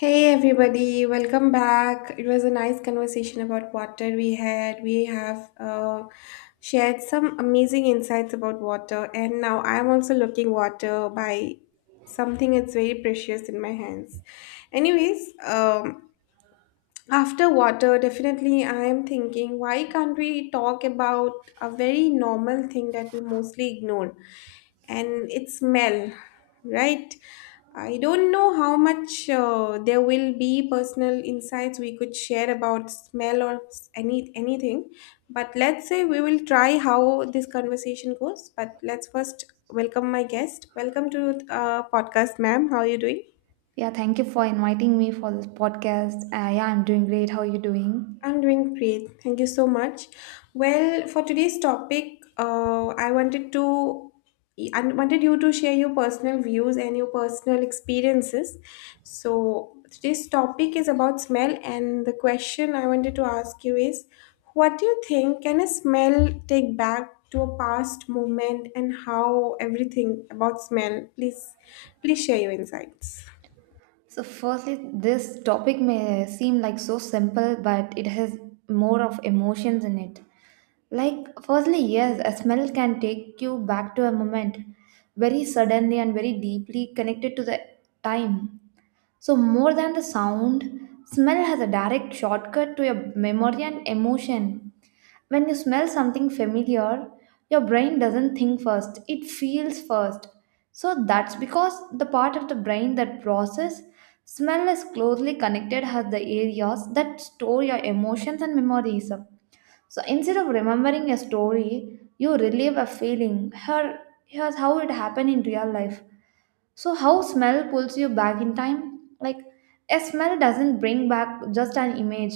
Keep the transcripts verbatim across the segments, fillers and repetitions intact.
Hey everybody, welcome back. It was a nice conversation about water we had. We have uh, shared some amazing insights about water, and now I'm also looking water by something that's very precious in my hands. Anyways, um, after water, definitely, I am thinking why can't we talk about a very normal thing that we mostly ignore? And it's smell, right? I don't know how much uh, there will be personal insights we could share about smell or s- any anything, but let's say we will try how this conversation goes. But let's first welcome my guest. Welcome to uh, podcast, ma'am. How are you doing? Yeah, thank you for inviting me for this podcast. Uh, yeah, I'm doing great. How are you doing? I'm doing great. Thank you so much. Well, for today's topic, uh, I wanted to I wanted you to share your personal views and your personal experiences. So today's topic is about smell, and the question I wanted to ask you is, what do you think can a smell take back to a past moment, and how everything about smell? Please, please share your insights. So, firstly, this topic may seem like so simple, but it has more of emotions in it. Like, firstly, yes, a smell can take you back to a moment very suddenly and very deeply connected to the time. So, more than the sound, smell has a direct shortcut to your memory and emotion. When you smell something familiar, your brain doesn't think first, it feels first. So, that's because the part of the brain that process smell is closely connected as the areas that store your emotions and memories. So, instead of remembering a story, you relive a feeling. Here, here's how it happened in real life. So, how smell pulls you back in time? Like, a smell doesn't bring back just an image,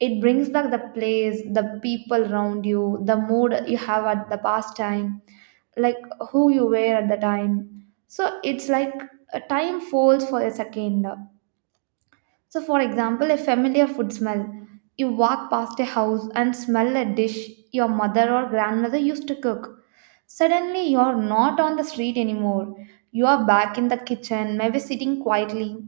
it brings back the place, the people around you, the mood you have at the past time, like who you were at the time. So, it's like a time falls for a second. So, for example, a familiar food smell. You walk past a house and smell a dish your mother or grandmother used to cook. Suddenly, you're not on the street anymore. You are back in the kitchen, maybe sitting quietly,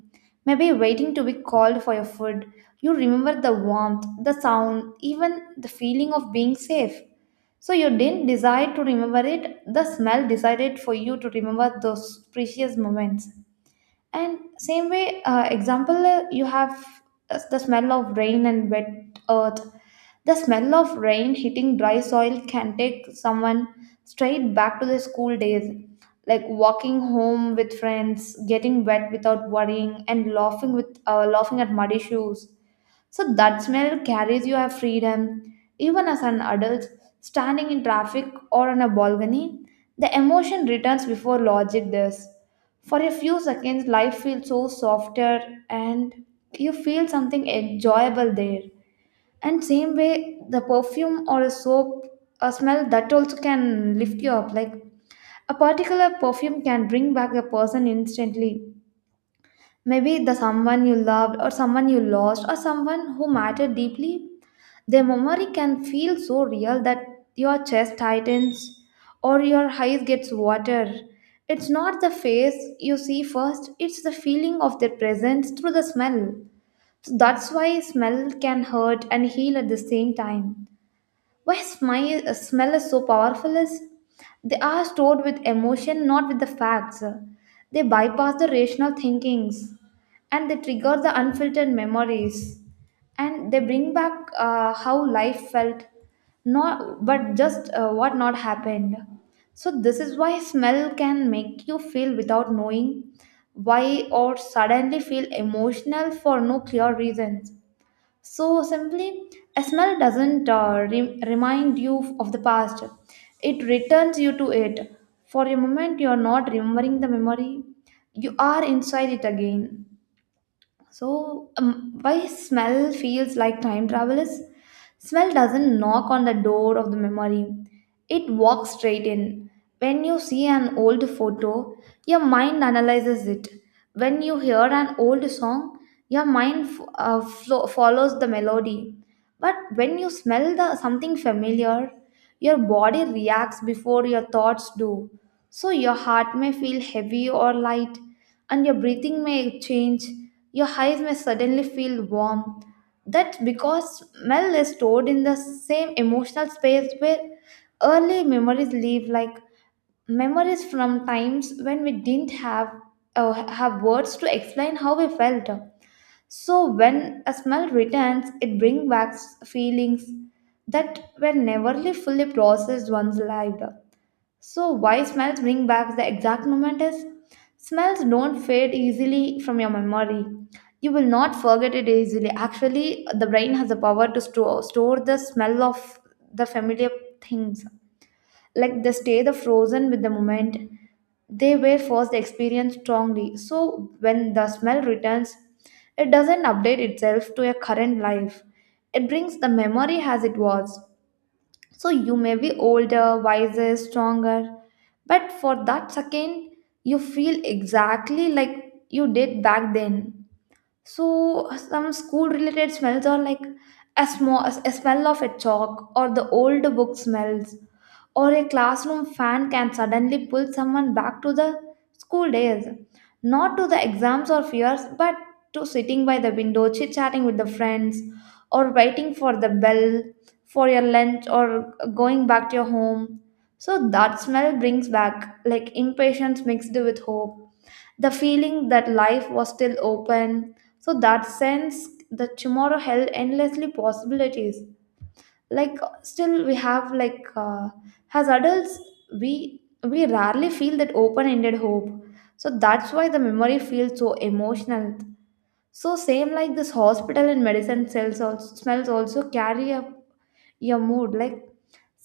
maybe waiting to be called for your food. You remember the warmth, the sound, even the feeling of being safe. So, you didn't decide to remember it, the smell decided for you to remember those precious moments. And same way, uh, example, uh, you have uh, the smell of rain and wet earth. The smell of rain hitting dry soil can take someone straight back to their school days, like walking home with friends, getting wet without worrying, and laughing with uh, laughing at muddy shoes. So that smell carries your freedom. Even as an adult, standing in traffic or on a balcony, the emotion returns before logic does. For a few seconds, life feels so softer, and you feel something enjoyable there. And same way, the perfume or a soap, a smell that also can lift you up. Like, a particular perfume can bring back a person instantly. Maybe the someone you loved, or someone you lost, or someone who mattered deeply. The memory can feel so real that your chest tightens or your eyes gets water. It's not the face you see first, it's the feeling of their presence through the smell. So that's why smell can hurt and heal at the same time. Why smile, uh, smell is so powerful is they are stored with emotion, not with the facts. They bypass the rational thinkings, and they trigger the unfiltered memories, and they bring back uh, how life felt, not but just uh, what not happened. So this is why smell can make you feel without knowing why, or suddenly feel emotional for no clear reasons. So simply, a smell doesn't uh, re- remind you of the past, it returns you to it. For a moment, you are not remembering the memory, you are inside it again. So, um, why smell feels like time travel is, smell doesn't knock on the door of the memory, it walks straight in. When you see an old photo, your mind analyzes it. When you hear an old song, your mind f- uh, flo- follows the melody. But when you smell the something familiar, your body reacts before your thoughts do. So your heart may feel heavy or light, and your breathing may change. Your eyes may suddenly feel warm. That's because smell is stored in the same emotional space where early memories live, like memories from times when we didn't have uh, have words to explain how we felt. So when a smell returns, it brings back feelings that were never fully processed once lived. So, why smells bring back the exact moment is, smells don't fade easily from your memory. You will not forget it easily. Actually, the brain has the power to store, store the smell of the familiar things. Like they stay the frozen with the moment. They were first experienced strongly. So, when the smell returns, it doesn't update itself to your current life. It brings the memory as it was. So you may be older, wiser, stronger, but for that second, you feel exactly like you did back then. So some school related smells are like a, small, a smell of a chalk, or the old book smells, or a classroom fan can suddenly pull someone back to the school days. Not to the exams or fears, but to sitting by the window, chit chatting with the friends, or waiting for the bell for your lunch, or going back to your home. So that smell brings back like impatience mixed with hope, the feeling that life was still open. So that sense that tomorrow held endlessly possibilities. Like, still we have like uh, as adults, we we rarely feel that open-ended hope. So that's why the memory feels so emotional. So same like this hospital and medicine cells also smells also carry a your mood, like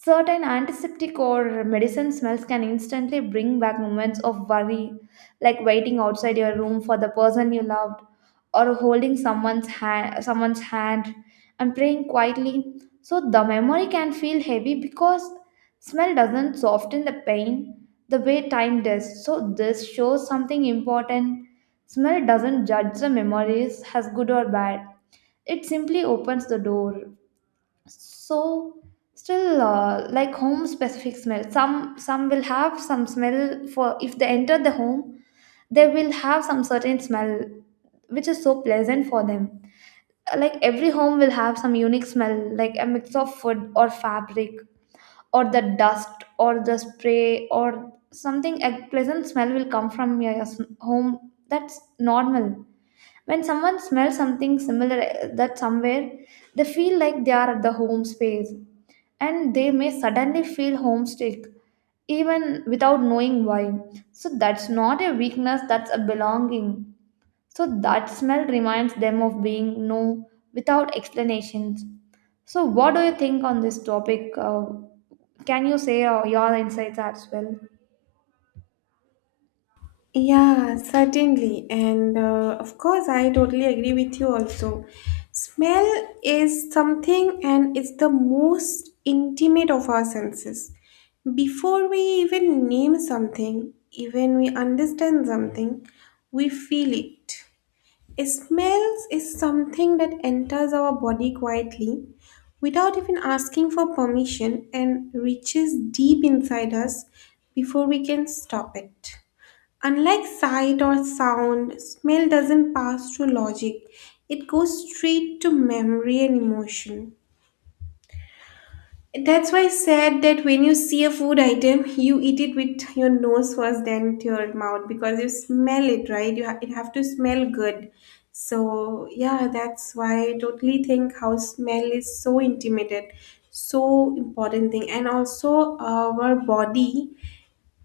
certain antiseptic or medicine smells can instantly bring back moments of worry, like waiting outside your room for the person you loved, or holding someone's hand, someone's hand, and praying quietly. So the memory can feel heavy because smell doesn't soften the pain the way time does. So this shows something important. Smell doesn't judge the memories as good or bad. It simply opens the door. So still, uh, like home specific smell, some some will have some smell for if they enter the home, they will have some certain smell which is so pleasant for them. Like, every home will have some unique smell, like a mix of food or fabric or the dust or the spray or something. A pleasant smell will come from your your s- home. That's normal. When someone smells something similar, uh, that somewhere, they feel like they are at the home space, and they may suddenly feel homesick even without knowing why. So that's not a weakness, that's a belonging. So that smell reminds them of being no without explanations. So what do you think on this topic? Uh, can you say uh, your insights as well? Yeah, certainly. And uh, of course, I totally agree with you also. Smell is something and it's the most intimate of our senses. Before we even name something, even we understand something, we feel it. A smell is something that enters our body quietly without even asking for permission and reaches deep inside us before we can stop it. Unlike sight or sound, smell doesn't pass through logic. It goes straight to memory and emotion. That's why I said that when you see a food item, you eat it with your nose first, then to your mouth because you smell it, right? You ha- it have to smell good. So yeah, that's why I totally think how smell is so intimate, so important thing, and also our body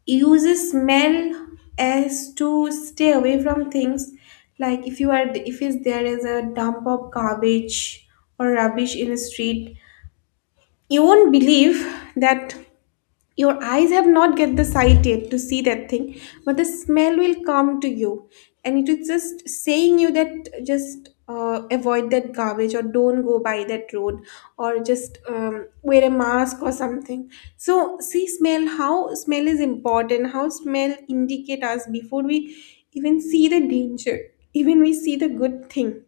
uses smell as to stay away from things, like if you are, if is there is a dump of garbage or rubbish in the street, you won't believe that your eyes have not get the sight yet to see that thing, but the smell will come to you, and it is just saying you that just uh, avoid that garbage or don't go by that road or just um, wear a mask or something. So see smell how smell is important, how smell indicate us before we even see the danger, even we see the good thing,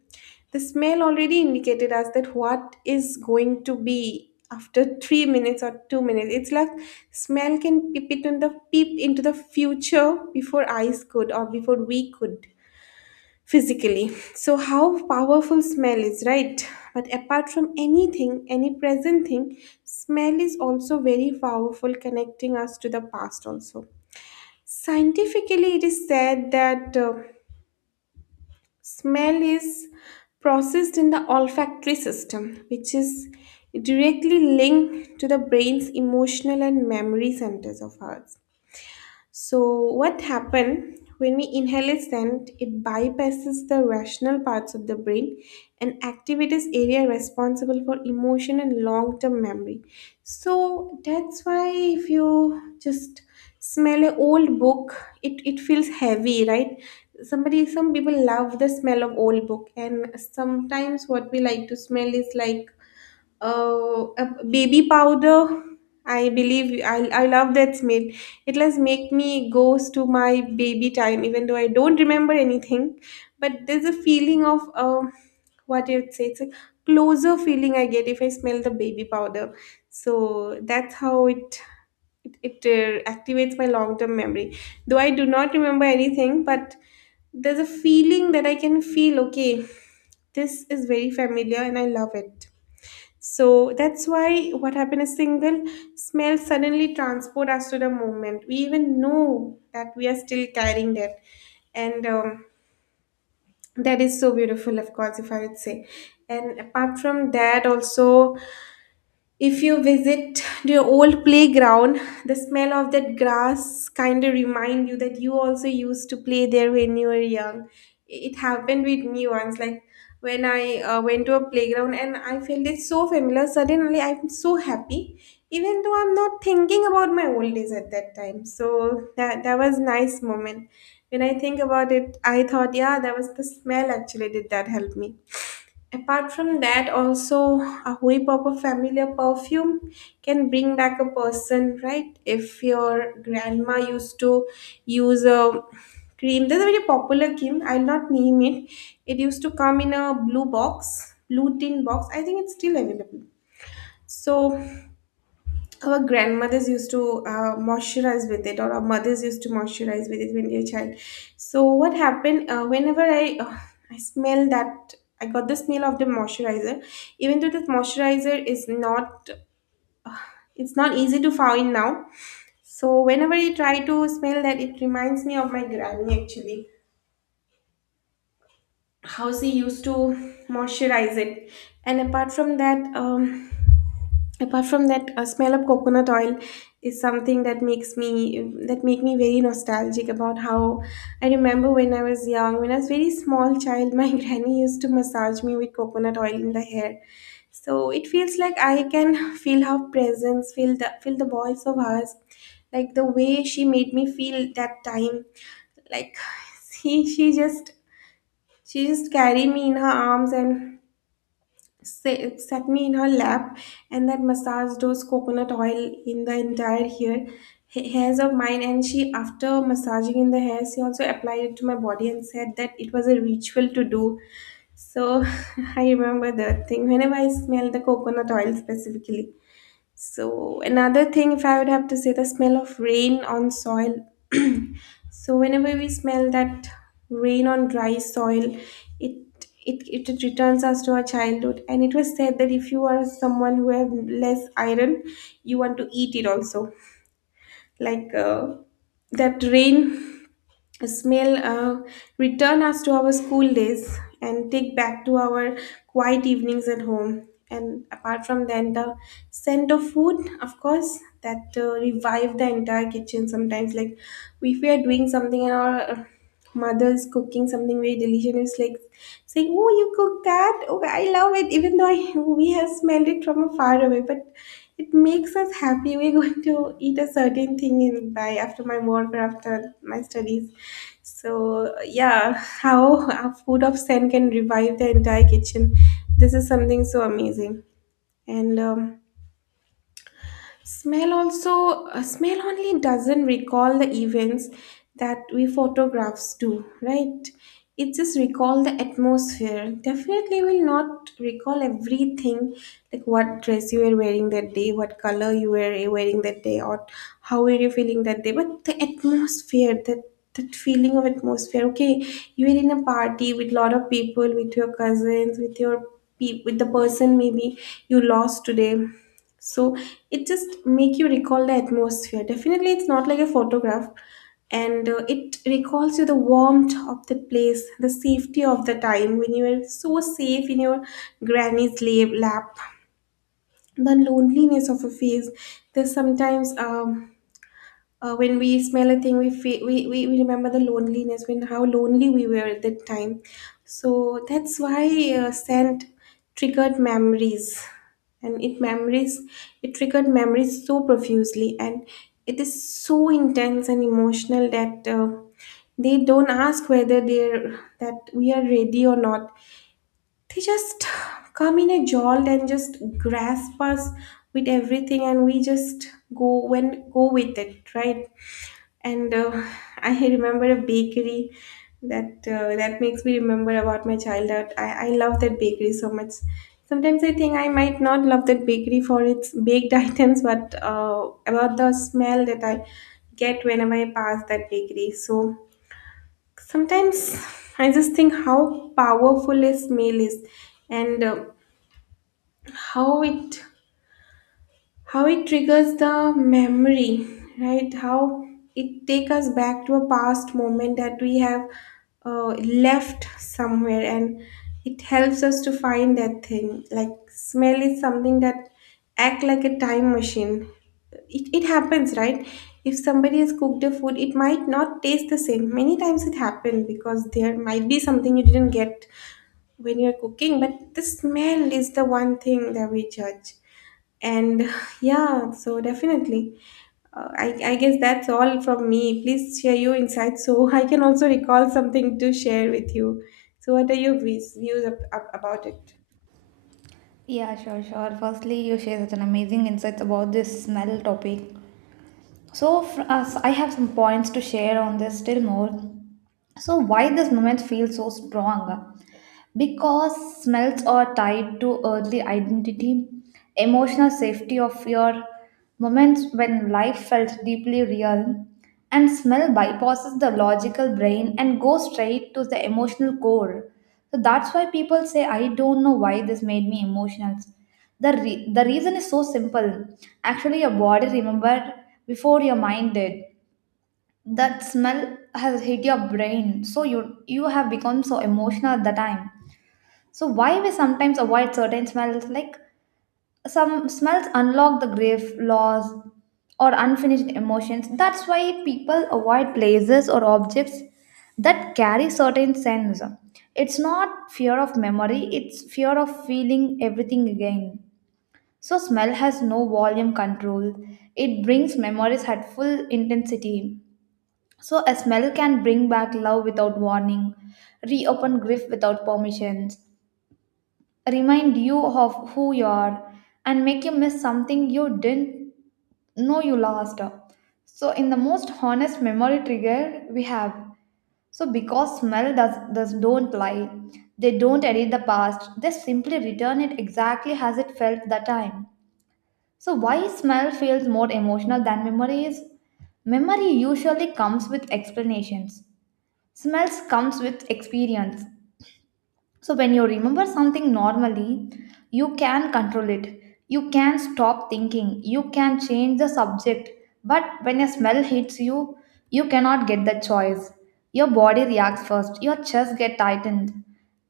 the smell already indicated us that what is going to be after three minutes or two minutes. It's like smell can peep it on the peep into the future before eyes could or before we could physically. So how powerful smell is, right? But apart from anything, any present thing, smell is also very powerful, connecting us to the past also. Scientifically, it is said that uh, Smell is processed in the olfactory system, which is directly linked to the brain's emotional and memory centers of ours. So, what happens when we inhale a scent? It bypasses the rational parts of the brain and activates area responsible for emotion and long-term memory. So that's why if you just smell an old book, it, it feels heavy, right? Somebody, some people love the smell of old book, and sometimes what we like to smell is like uh, a baby powder. I believe I, I love that smell. It does make me goes to my baby time even though I don't remember anything, but there's a feeling of uh, what you'd say it's a closer feeling I get if I smell the baby powder. So that's how it it, it uh, activates my long-term memory, though I do not remember anything, but there's a feeling that I can feel okay, this is very familiar and I love it. So that's why what happened, a single smell suddenly transport us to the moment. We even know that we are still carrying that. And um, that is so beautiful, of course, if I would say. And apart from that, also, if you visit the old playground, the smell of that grass kind of remind you that you also used to play there when you were young. It happened with me once, like when I uh, went to a playground and I felt it so familiar. Suddenly, I'm so happy, even though I'm not thinking about my old days at that time. So that that was nice moment. When I think about it, I thought, yeah, that was the smell actually did that help me. Apart from that, also a whiff of a familiar perfume can bring back a person, right? If your grandma used to use a cream, there's a very popular cream, I'll not name it. It used to come in a blue box, blue tin box. I think it's still available. So our grandmothers used to uh, moisturize with it or our mothers used to moisturize with it when they were a child. So what happened, uh, whenever i uh, I smell that, I got the smell of the moisturizer, even though this moisturizer is not, it's not easy to find now. So whenever I try to smell that, it reminds me of my granny actually. How she used to moisturize it. And apart from that um, apart from that a smell of coconut oil is something that makes me that make me very nostalgic about how I remember when I was young, when I was very small child, my granny used to massage me with coconut oil in the hair. So it feels like I can feel her presence, feel the feel the voice of hers, like the way she made me feel that time. Like she she just she just carried me in her arms and sa- sat me in her lap, and that massaged those coconut oil in the entire hair, ha- hairs of mine. And she, after massaging in the hairs, she also applied it to my body and said that it was a ritual to do. So I remember that thing whenever I smell the coconut oil specifically. So another thing, if I would have to say, the smell of rain on soil. So whenever we smell that rain on dry soil, it it, it returns us to our childhood. And it was said that if you are someone who have less iron, you want to eat it also. Like uh, that rain smell uh, return us to our school days and take back to our quiet evenings at home. And apart from then, the scent of food, of course, that uh, revive the entire kitchen sometimes. Like if we are doing something and our uh, mother's cooking something very delicious, it's like saying, oh, you cook that, oh, I love it, even though I, we have smelled it from far away, but it makes us happy we're going to eat a certain thing in by after my work or after my studies. So yeah, how a food of scent can revive the entire kitchen. This is something so amazing. And um, smell also, uh, smell only doesn't recall the events that we photographs do, right? It just recall the atmosphere. Definitely will not recall everything, like what dress you were wearing that day, what color you were wearing that day, or how were you feeling that day. But the atmosphere, that that feeling of atmosphere. Okay, you were in a party with lot of people, with your cousins, with your pe- with the person maybe you lost today. So it just make you recall the atmosphere, definitely it's not like a photograph. And uh, it recalls you the warmth of the place, the safety of the time when you were so safe in your granny's lap lap, the loneliness of a face. There's sometimes um, uh, when we smell a thing we feel, we, we, we remember the loneliness when how lonely we were at that time. So that's why uh, scent triggered memories. And it memories it triggered memories so profusely, and it is so intense and emotional that uh, they don't ask whether they're that we are ready or not, they just come in a jolt and just grasp us with everything and we just go when go with it, right? And uh, I remember a bakery that uh, that makes me remember about my childhood. I, I love that bakery so much. Sometimes I think I might not love that bakery for its baked items, but uh, about the smell that I get whenever I pass that bakery. So sometimes I just think how powerful a smell is, and uh, how it how it triggers the memory, right? How it take us back to a past moment that we have uh, left somewhere, and it helps us to find that thing. Like smell is something that act like a time machine. It, it happens, right? If somebody has cooked a food, it might not taste the same many times. It happened because there might be something you didn't get when you're cooking, but the smell is the one thing that we judge. And yeah, so definitely uh, I, I guess that's all from me. Please share your insights so I can also recall something to share with you. So what are your views, views ab- ab- about it. Yeah, sure, sure. Firstly, you share such an amazing insights about this smell topic. So, for us, I have some points to share on this still more. So, why this moment feels so strong? Because smells are tied to early identity, emotional safety of your moments when life felt deeply real, and smell bypasses the logical brain and goes straight to the emotional core. So that's why people say, I don't know why this made me emotional. The, re- the reason is so simple. Actually, your body remembered before your mind did. That smell has hit your brain, so you you have become so emotional at the time. So why we sometimes avoid certain smells, like some smells unlock the grief, loss, or unfinished emotions. That's why people avoid places or objects that carry certain sense. It's not fear of memory, it's fear of feeling everything again. So smell has no volume control. It brings memories at full intensity. So a smell can bring back love without warning, reopen grief without permissions, remind you of who you are, and make you miss something you didn't know you lost. So, in the most honest memory trigger we have, so because smell does, does don't lie, they don't edit the past, they simply return it exactly as it felt that time. So, why smell feels more emotional than memory is? Memory usually comes with explanations. Smells comes with experience. So, when you remember something normally, you can control it. You can stop thinking. You can change the subject. But when a smell hits you, you cannot get the choice. Your body reacts first. Your chest get tightened,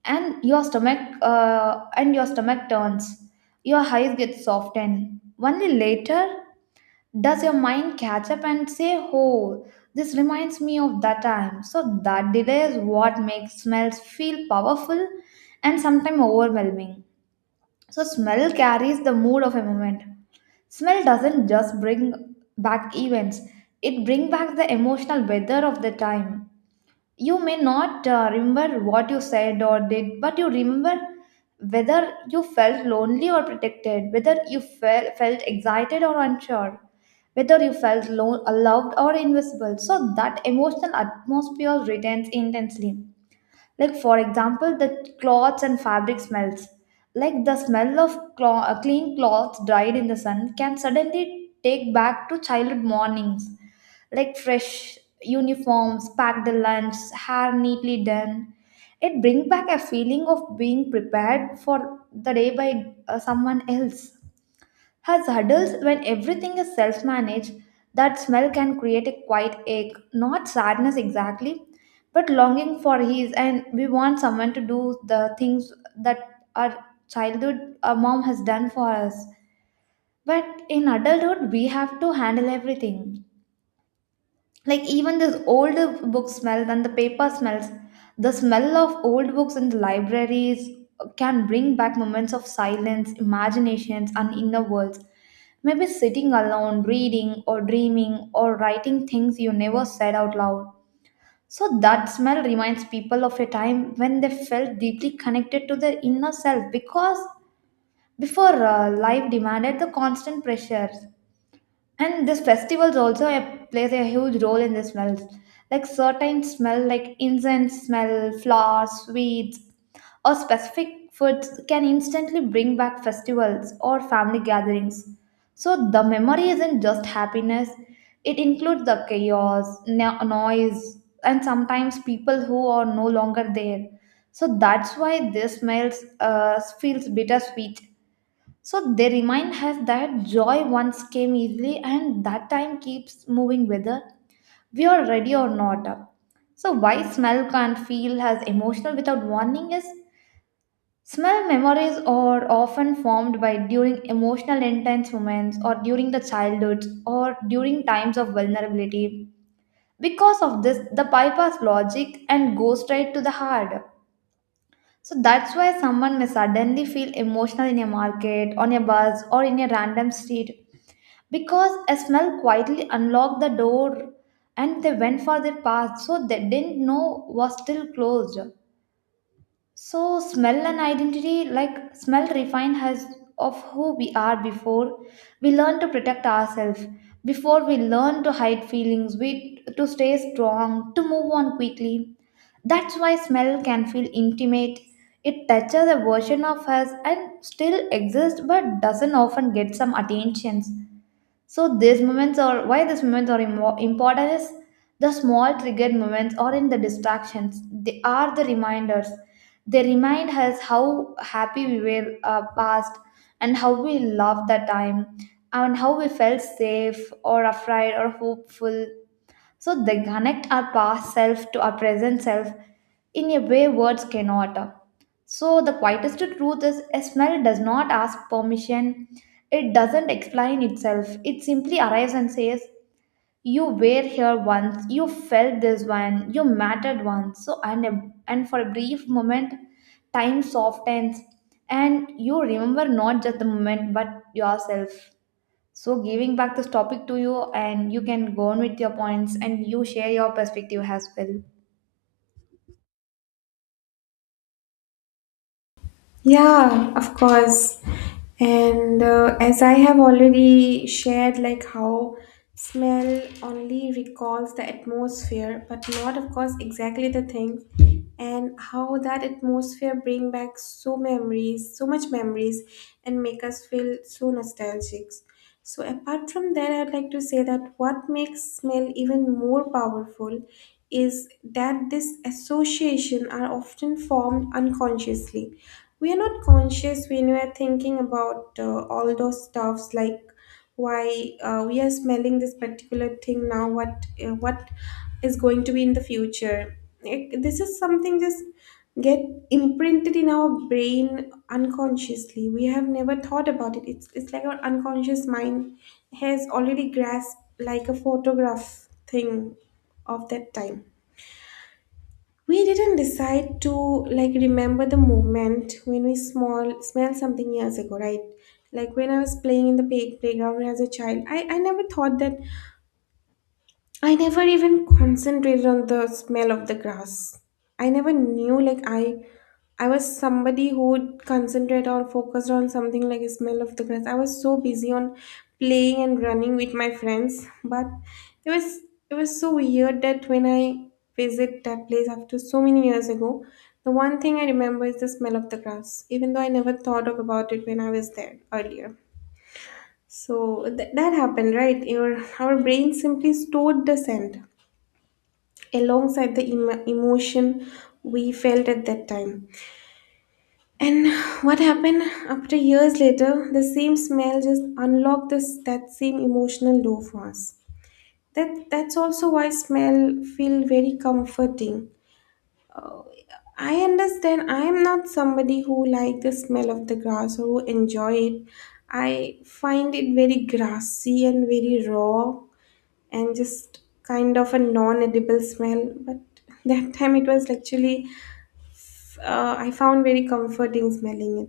and your stomach uh, and your stomach turns. Your eyes get softened. Only later does your mind catch up and say, oh, this reminds me of that time? So that delay is what makes smells feel powerful and sometimes overwhelming. So smell carries the mood of a moment. Smell doesn't just bring back events, it brings back the emotional weather of the time. You may not uh, remember what you said or did, but you remember whether you felt lonely or protected, whether you fel- felt excited or unsure, whether you felt lo- loved or invisible. So that emotional atmosphere retains intensely. Like, for example, the cloths and fabric smells, like the smell of clo- uh, clean cloths dried in the sun can suddenly take back to childhood mornings, like fresh uniforms, packed lunch, hair neatly done. It brings back a feeling of being prepared for the day by uh, someone else. As adults, when everything is self managed, that smell can create a quiet ache, not sadness exactly, but longing for his, and we want someone to do the things that our childhood, our mom has done for us. But in adulthood, we have to handle everything, like even this old book smell and the paper smells, the smell of old books in the libraries can bring back moments of silence, imaginations, and inner worlds. Maybe sitting alone reading or dreaming or writing things you never said out loud. So that smell reminds people of a time when they felt deeply connected to their inner self, because before, uh, life demanded the constant pressures. And these festivals also a- plays a huge role in the smells. Like certain smell, like incense smell, flowers, sweets, or specific foods can instantly bring back festivals or family gatherings. So the memory isn't just happiness, it includes the chaos, no- noise, and sometimes people who are no longer there. So that's why this smells uh, feels bittersweet. So they remind us that joy once came easily, and that time keeps moving whether we are ready or not. So why smell can't feel as emotional without warning is, smell memories are often formed by during emotional intense moments, or during the childhood, or during times of vulnerability. Because of this, the bypass logic and goes straight to the heart. So that's why someone may suddenly feel emotional in a market, on a bus, or in a random street, because a smell quietly unlocked the door, and they went for their path so they didn't know was still closed. So smell and identity, like smell refine us of who we are before we learn to protect ourselves, before we learn to hide feelings, we to stay strong, to move on quickly. That's why smell can feel intimate, it touches a version of us and still exists but doesn't often get some attention. So these moments are why these moments are imo- important is the small triggered moments or in the distractions. They are the reminders. They remind us how happy we were uh, past, and how we loved that time, and how we felt safe or afraid or hopeful. So they connect our past self to our present self in a way words cannot. So the quietest truth is a smell does not ask permission. It doesn't explain itself. It simply arrives and says, you were here once, you felt this one, you mattered once. So and a- and for a brief moment, time softens and you remember not just the moment but yourself. So, giving back this topic to you, and you can go on with your points and you share your perspective as well. Yeah, of course. And uh, as I have already shared, like how smell only recalls the atmosphere, but not, of course, exactly the thing, and how that atmosphere bring back so memories, so much memories, and make us feel so nostalgic. So apart from that, I'd like to say that what makes smell even more powerful is that this association are often formed unconsciously we are not conscious when we are thinking about uh, all those stuffs like why uh, we are smelling this particular thing now what uh, what is going to be in the future Like, this is something just get imprinted in our brain unconsciously we have never thought about it it's, it's like our unconscious mind has already grasped like a photograph thing of that time we didn't decide to like remember the moment when we small smelled something years ago right like when I was playing in the play, playground as a child I, I never thought that I never even concentrated on the smell of the grass. I never knew like I I was somebody who would concentrate or focused on something like a smell of the grass. I was so busy on playing and running with my friends, but it was it was so weird that when I visit that place after so many years ago, the one thing I remember is the smell of the grass, even though I never thought of about it when I was there earlier. So th- that happened, right? Your our brain simply stored the scent alongside the emo- emotion we felt at that time. And what happened after years later, the same smell just unlocked this that same emotional door for us. That that's also why smell feel very comforting. I understand I am not somebody who like the smell of the grass or who enjoy it. I find it very grassy and very raw and just kind of a non-edible smell. But that time it was actually uh, I found very comforting smelling it.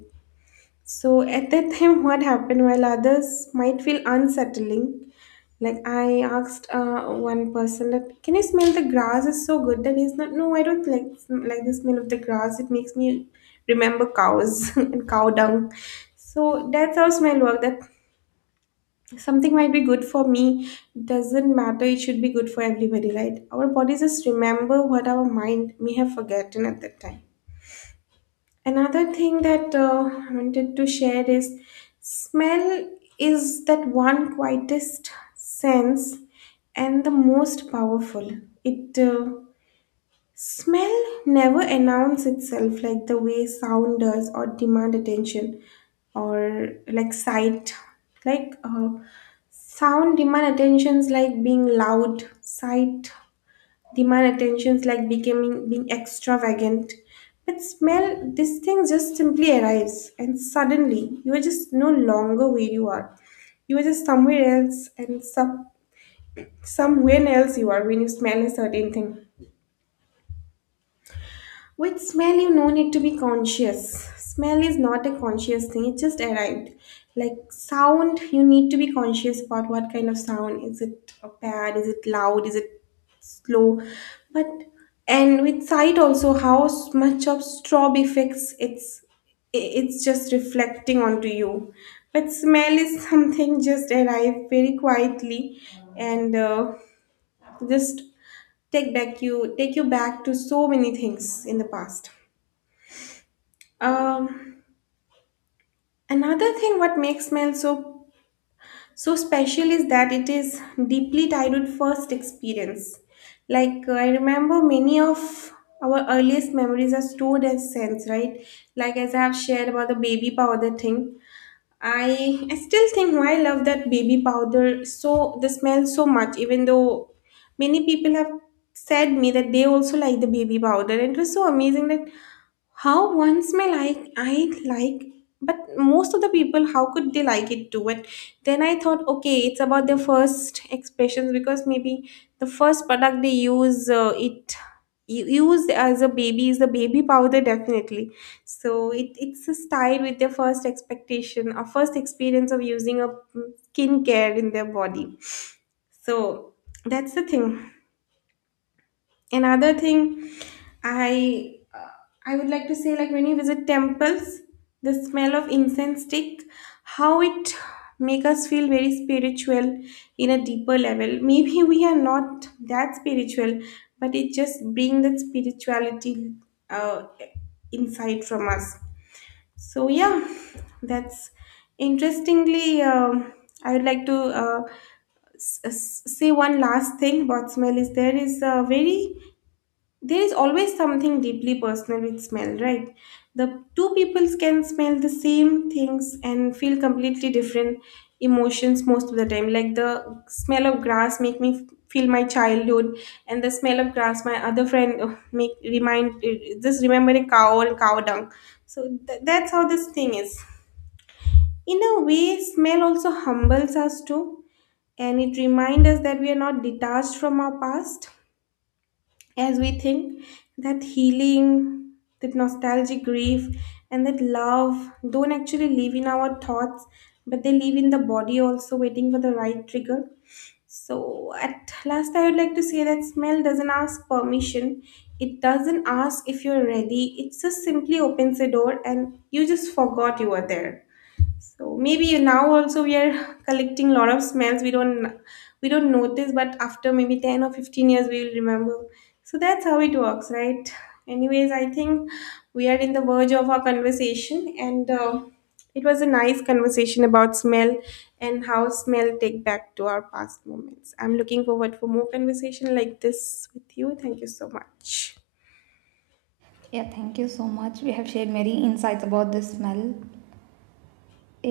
So at that time, what happened while others might feel unsettling, like I asked uh, one person that can you smell the grass is so good and he's not no I don't like sm- like the smell of the grass it makes me remember cows and cow dung. So that's how smell work that something might be good for me doesn't matter it should be good for everybody right our bodies just remember what our mind may have forgotten at that time Another thing that uh, I wanted to share is smell is that one quietest sense and the most powerful. It uh, smell never announce itself like the way sound does or demand attention or like sight. Like uh, sound demand attentions like being loud, sight demand attentions like becoming being extravagant but smell this thing just simply arrives and suddenly you are just no longer where you are you are just somewhere else and some, somewhere else you are when you smell a certain thing With smell, you no need to be conscious. Smell is not a conscious thing, it just arrived. Like sound, you need to be conscious about what kind of sound. Is it bad? Is it loud? Is it slow? But and with sight also, how s- much of strobe effects it's I- it's just reflecting onto you. But smell is something just arrived very quietly and uh, just take back you take you back to so many things in the past. Um, another thing what makes Mail so so special is that it is deeply tied with first experience. Like uh, I remember many of our earliest memories are stored as scents, right? Like as I have shared about the baby powder thing. I, I still think why I love that baby powder so the smell so much, even though many people have said me that they also like the baby powder and it was so amazing that how ones may like, I like, but most of the people, how could they like it too? And then I thought, okay, it's about their first expressions because maybe the first product they use uh, it u- used as a baby is the baby powder definitely. So it it's a style with their first expectation or first experience of using a mm, skincare in their body. So that's the thing another thing I uh, I would like to say like when you visit temples the smell of incense stick how it make us feel very spiritual in a deeper level maybe we are not that spiritual but it just bring that spirituality uh, inside from us so yeah that's interestingly um, I would like to uh, s- s- say one last thing about smell is there is a very there is always something deeply personal with smell, right? The two peoples can smell the same things and feel completely different emotions most of the time. Like the smell of grass make me feel my childhood, and the smell of grass my other friend uh, make remind uh, just remember a cow and cow dung. So th- that's how this thing is. In a way, smell also humbles us too, and it reminds us that we are not detached from our past as we think that healing, that nostalgic grief, and that love don't actually live in our thoughts, but they live in the body also, waiting for the right trigger. So, at last, I would like to say that smell doesn't ask permission. It doesn't ask if you're ready. It just simply opens a door and you just forgot you were there. So maybe now also we are collecting a lot of smells we don't we don't notice, but after maybe ten or fifteen years we will remember. So that's how it works, right? Anyways, I think we are in the verge of our conversation, and uh, it was a nice conversation about smell and how smell take back to our past moments. I'm looking forward for more conversation like this with you. Thank you so much. Yeah, thank you so much. We have shared many insights about this smell.